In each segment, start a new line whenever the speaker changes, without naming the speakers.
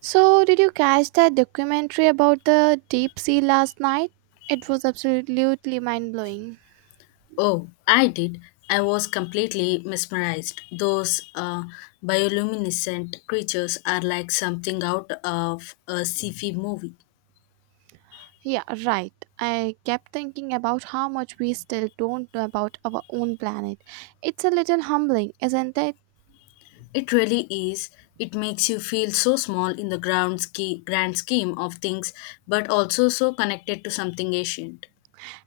So, did you catch that documentary about the deep sea last night? It was absolutely mind blowing.
Oh, I did. I was completely mesmerized. Those bioluminescent creatures are like something out of a sci-fi movie.
Yeah, right. I kept thinking about how much we still don't know about our own planet. It's a little humbling, isn't it?
It really is. It makes you feel so small in the grand scheme of things, but also so connected to something ancient.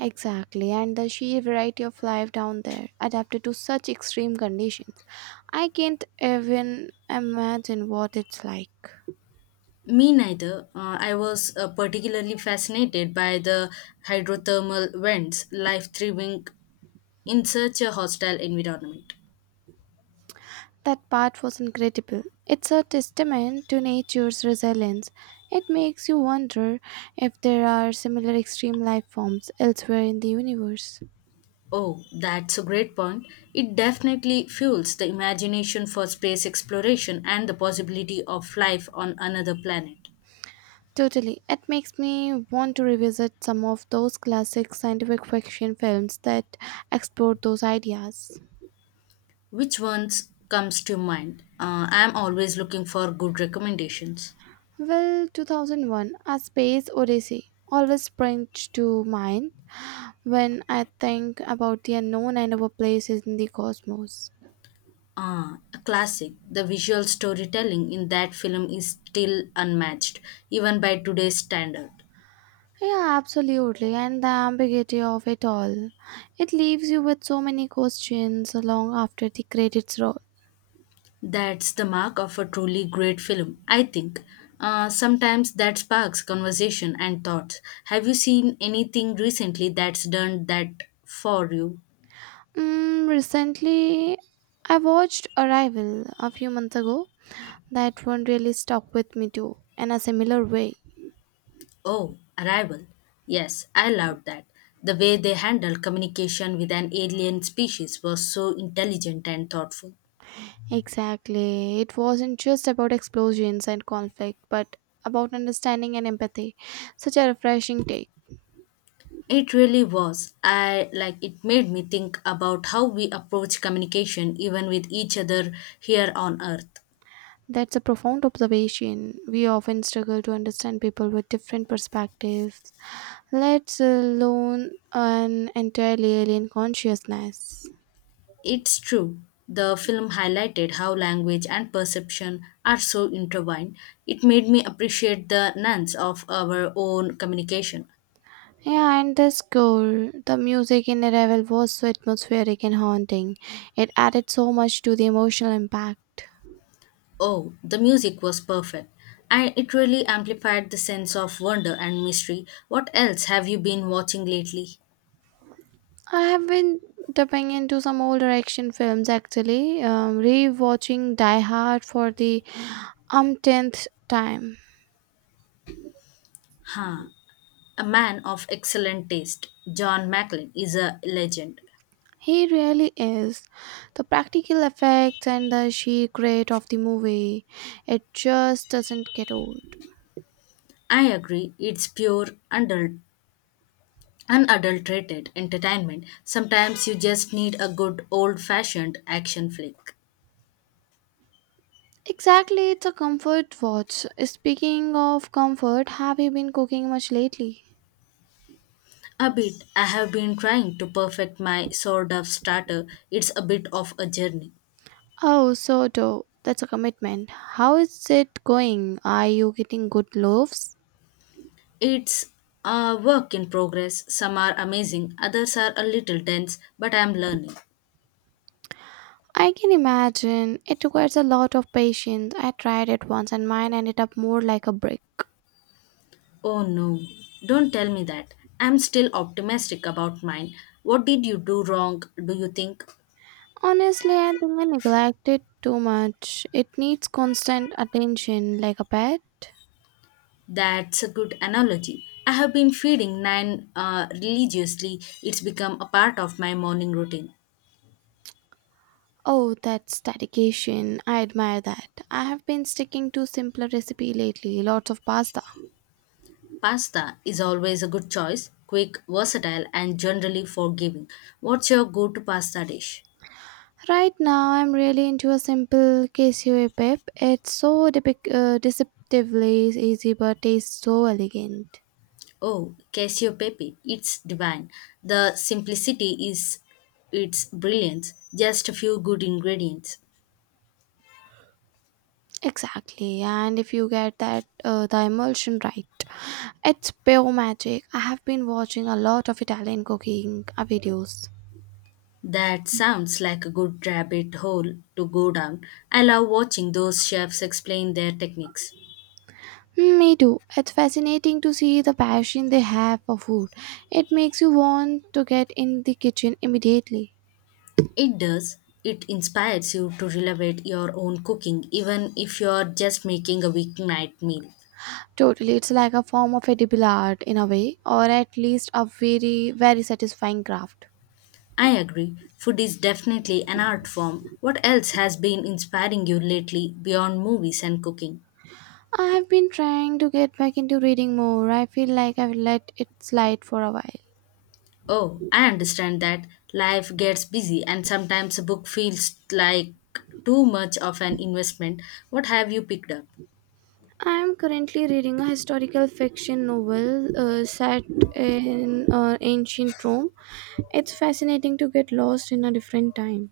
Exactly, and the sheer variety of life down there, adapted to such extreme conditions. I can't even imagine what it's like.
Me neither. I was particularly fascinated by the hydrothermal vents, life thriving in such a hostile environment.
That part was incredible. It's a testament to nature's resilience. It makes you wonder if there are similar extreme life forms elsewhere in the universe.
Oh, that's a great point. It definitely fuels the imagination for space exploration and the possibility of life on another planet.
Totally. It makes me want to revisit some of those classic scientific fiction films that explored those ideas.
Which ones comes to mind? I'm always looking for good recommendations.
Well, 2001 A Space Odyssey always springs to mind when I think about the unknown and our place in the cosmos.
Ah, a classic. The visual storytelling in that film is still unmatched, even by today's standard.
Yeah, absolutely. And the ambiguity of it all. It leaves you with so many questions long after the credits roll.
That's the mark of a truly great film, I think. Sometimes that sparks conversation and thoughts. Have you seen anything recently that's done that for you?
Mm, recently, I watched Arrival a few months ago. That one really stuck with me too, in a similar way.
Oh, Arrival. Yes, I loved that. The way they handled communication with an alien species was so intelligent and thoughtful.
Exactly. It wasn't just about explosions and conflict, but about understanding and empathy. Such a refreshing take.
It really was. I like it made me think about how we approach communication even with each other here on earth.
That's a profound observation. We often struggle to understand people with different perspectives, let alone an entirely alien consciousness.
It's true. The film highlighted how language and perception are so intertwined. It made me appreciate the nuance of our own communication.
Yeah, and the score, the music in Arrival was so atmospheric and haunting. It added so much to the emotional impact.
Oh, the music was perfect. And it really amplified the sense of wonder and mystery. What else have you been watching lately?
I have been dipping into some older action films actually, re-watching Die Hard for the umpteenth time.
Huh. A man of excellent taste, John Macklin is a legend.
He really is. The practical effects and the sheer grit of the movie, it just doesn't get old.
I agree, it's pure, unadulterated entertainment. Sometimes you just need a good old fashioned action flick.
Exactly, it's a comfort watch. Speaking of comfort, have you been cooking much lately?
A bit. I have been trying to perfect my sword of starter. It's a bit of a journey.
Oh, sourdough. That's a commitment. How is it going? Are you getting good loaves?
It's a work in progress. Some are amazing, others are a little dense, but I'm learning.
I can imagine. It requires a lot of patience. I tried it once and mine ended up more like a brick.
Oh no, don't tell me that. I'm still optimistic about mine. What did you do wrong, do you think?
Honestly, I think I neglected too much. It needs constant attention, like a pet.
That's a good analogy. I have been feeding nine religiously. It's become a part of my morning routine.
Oh, that's dedication. I admire that. I have been sticking to simpler recipe lately, lots of pasta.
Pasta is always a good choice, quick, versatile, and generally forgiving. What's your go to pasta dish?
Right now, I'm really into a simple cashew pep. It's so deceptively easy but tastes so elegant.
Oh, Casio Pepe. It's divine. The simplicity is its brilliance. Just a few good ingredients.
Exactly, and if you get that the emulsion right, it's pure magic. I have been watching a lot of Italian cooking videos.
That sounds like a good rabbit hole to go down. I love watching those chefs explain their techniques.
Mm, me too. It's fascinating to see the passion they have for food. It makes you want to get in the kitchen immediately.
It does. It inspires you to elevate your own cooking, even if you're just making a weeknight meal.
Totally, it's like a form of a edible art in a way, or at least a very, very satisfying craft.
I agree. Food is definitely an art form. What else has been inspiring you lately beyond movies and cooking?
I have been trying to get back into reading more. I feel like I've let it slide for a while.
Oh, I understand that life gets busy and sometimes a book feels like too much of an investment. What have you picked up?
I am currently reading a historical fiction novel set in ancient Rome. It's fascinating to get lost in a different time.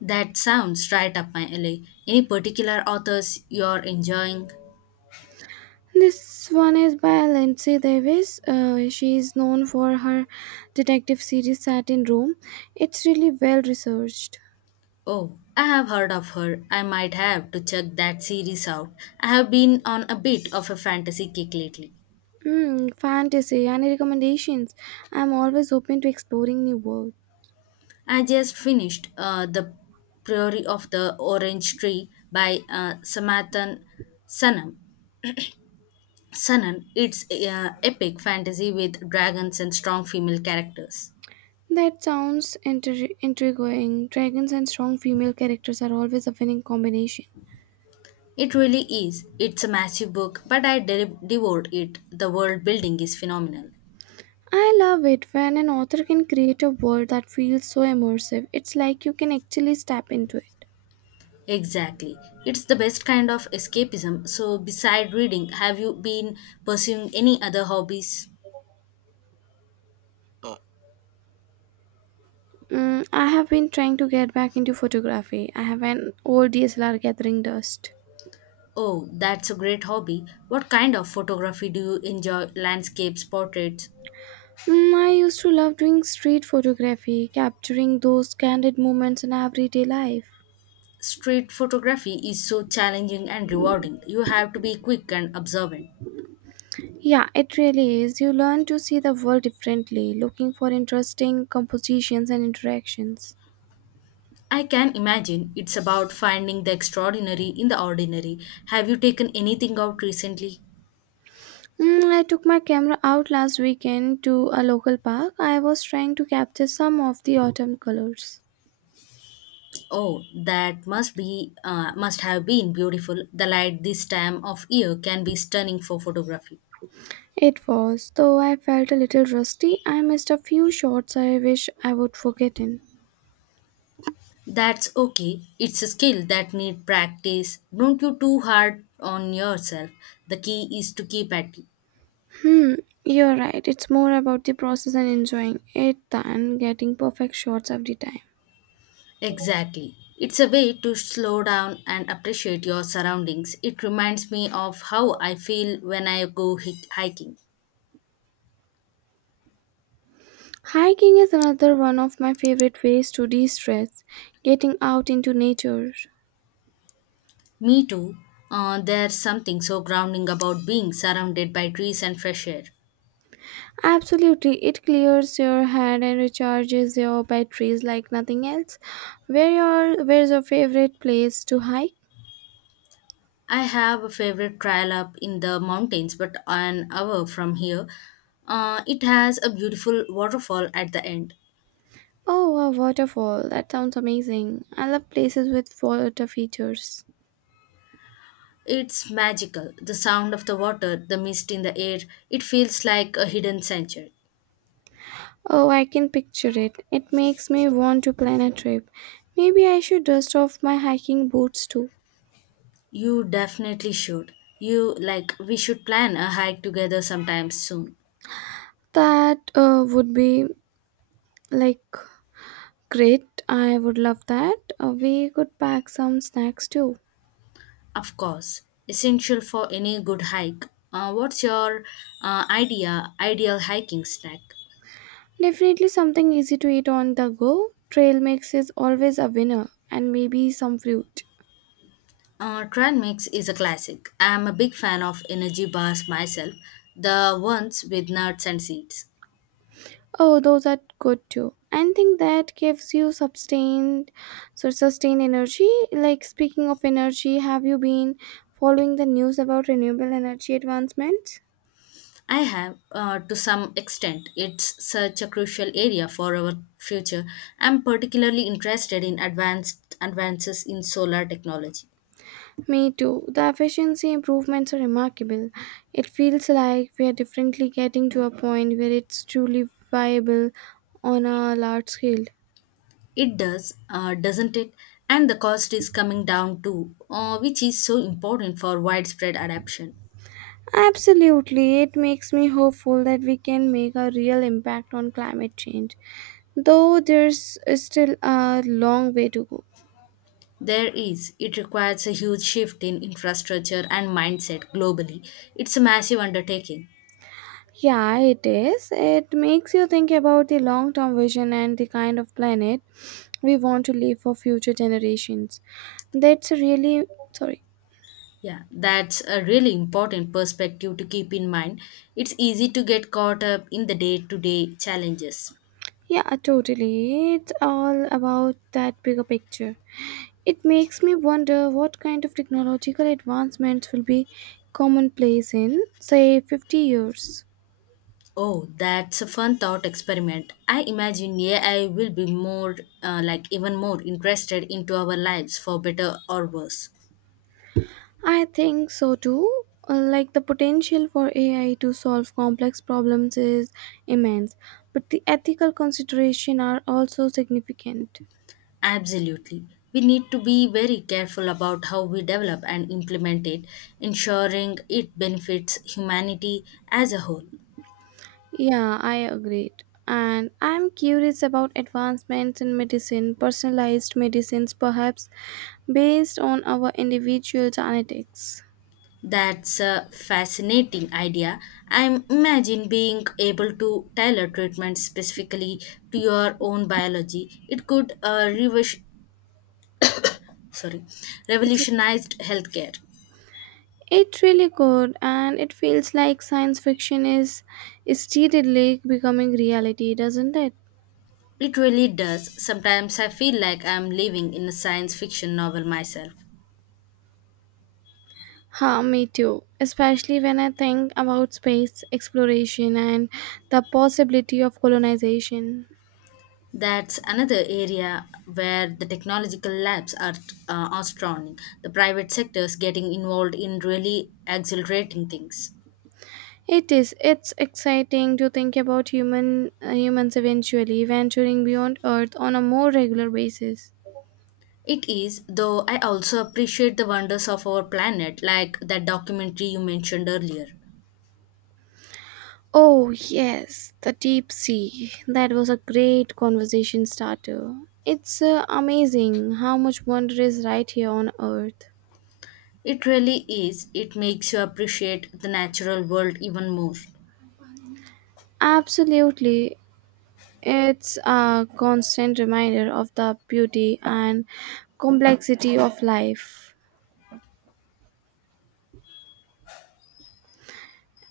That sounds right up my alley. Any particular authors you're enjoying?
This one is by Lindsay Davis. She is known for her detective series set in Rome. It's really well researched.
Oh, I have heard of her. I might have to check that series out. I have been on a bit of a fantasy kick lately.
Mm, fantasy and recommendations. I'm always open to exploring new worlds.
I just finished The Priory of the Orange Tree by Samathan Sanam. Sanan, it's epic fantasy with dragons and strong female characters.
That sounds intriguing. Dragons and strong female characters are always a winning combination.
It really is. It's a massive book, but I devoured it. The world building is phenomenal.
I love it when an author can create a world that feels so immersive. It's like you can actually step into it.
Exactly. It's the best kind of escapism. So, beside reading, have you been pursuing any other hobbies?
Mm, I have been trying to get back into photography. I have an old DSLR gathering dust.
Oh, that's a great hobby. What kind of photography do you enjoy? Landscapes, portraits?
Mm, I used to love doing street photography, capturing those candid moments in everyday life.
Street photography is so challenging and rewarding. You have to be quick and observant.
Yeah, it really is. You learn to see the world differently, looking for interesting compositions and interactions.
I can imagine it's about finding the extraordinary in the ordinary. Have you taken anything out recently?
Mm, I took my camera out last weekend to a local park. I was trying to capture some of the autumn colors.
Oh, that must be must have been beautiful. The light this time of year can be stunning for photography.
It was, though I felt a little rusty. I missed a few shots I wish I would forgotten.
That's okay. It's a skill that need practice. Don't you too hard on yourself. The key is to keep at it.
Hmm, you're right. It's more about the process and enjoying it than getting perfect shots every time.
Exactly. It's a way to slow down and appreciate your surroundings. It reminds me of how I feel when I go hiking.
Hiking is another one of my favorite ways to de stress, getting out into nature.
Me too. There's something so grounding about being surrounded by trees and fresh air.
Absolutely, it clears your head and recharges your batteries like nothing else. Where's your favorite place to hike?
I have a favorite trail up in the mountains, but an hour from here. It has a beautiful waterfall at the end.
Oh, a waterfall. That sounds amazing. I love places with water features.
It's magical. The sound of the water, the mist in the air, it feels like a hidden sanctuary.
Oh, I can picture it. It makes me want to plan a trip. Maybe I should dust off my hiking boots too.
You definitely should. You like, we should plan a hike together sometime soon.
That would be like great. I would love that. We could pack some snacks too.
Of course, essential for any good hike. What's your ideal hiking snack?
Definitely something easy to eat on the go. Trail mix is always a winner, and maybe some fruit.
Trend Mix is a classic. I'm a big fan of energy bars myself, the ones with nuts and seeds.
Oh, those are good too. I think that gives you sustained energy. Like speaking of energy, have you been following the news about renewable energy advancements?
I have, to some extent, it's such a crucial area for our future. I'm particularly interested in advanced advances in solar technology.
Me too. The efficiency improvements are remarkable. It feels like we are definitely getting to a point where it's truly viable on a large scale.
It does, doesn't it? And the cost is coming down too, which is so important for widespread adoption.
Absolutely, it makes me hopeful that we can make a real impact on climate change, though there's still a long way to go.
There is. It requires a huge shift in infrastructure and mindset globally. It's a massive undertaking.
Yeah, it is. It makes you think about the long term vision and the kind of planet we want to leave for future generations. That's a really sorry.
Yeah, that's a really important perspective to keep in mind. It's easy to get caught up in the day to day challenges.
Yeah, totally. It's all about that bigger picture. It makes me wonder what kind of technological advancements will be commonplace in, say, 50 years.
Oh, that's a fun thought experiment. I imagine AI will be more, even more interested into our lives for better or worse.
I think so too. Like the potential for AI to solve complex problems is immense, but the ethical considerations are also significant.
Absolutely. We need to be very careful about how we develop and implement it, ensuring it benefits humanity as a whole.
Yeah, I agreed. And I'm curious about advancements in medicine, personalized medicines perhaps based on our individual genetics.
That's a fascinating idea. I imagine being able to tailor treatment specifically to your own biology. It could sorry,
It's
revolutionized healthcare.
it really could, and it feels like science fiction is steadily becoming reality, doesn't it?
It really does. Sometimes I feel like I'm living in a science fiction novel myself.
Huh, me too. Especially when I think about space exploration and the possibility of colonization.
That's another area where the technological labs are outstanding. The private sectors getting involved in really accelerating things.
It is. It's exciting to think about humans eventually venturing beyond Earth on a more regular basis.
It is, though I also appreciate the wonders of our planet, like that documentary you mentioned earlier.
Oh yes, the deep sea. That was a great conversation starter. It's amazing how much wonder is right here on Earth.
It really is. It makes you appreciate the natural world even more.
Absolutely, it's a constant reminder of the beauty and complexity of life.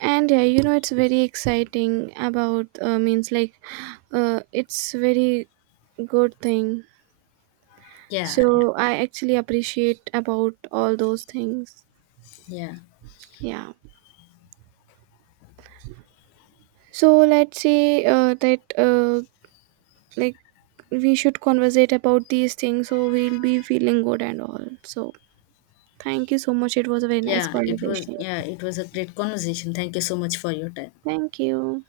And yeah, you know, it's very exciting about means like it's very good thing.
Yeah, yeah,
So I actually appreciate about all those things.
yeah.
Yeah. So let's say that like we should conversate about these things so we'll be feeling good and all. So thank you so much. It was a very nice
Yeah, it was,
conversation.
a great conversation. Thank you so much for your time.
Thank you.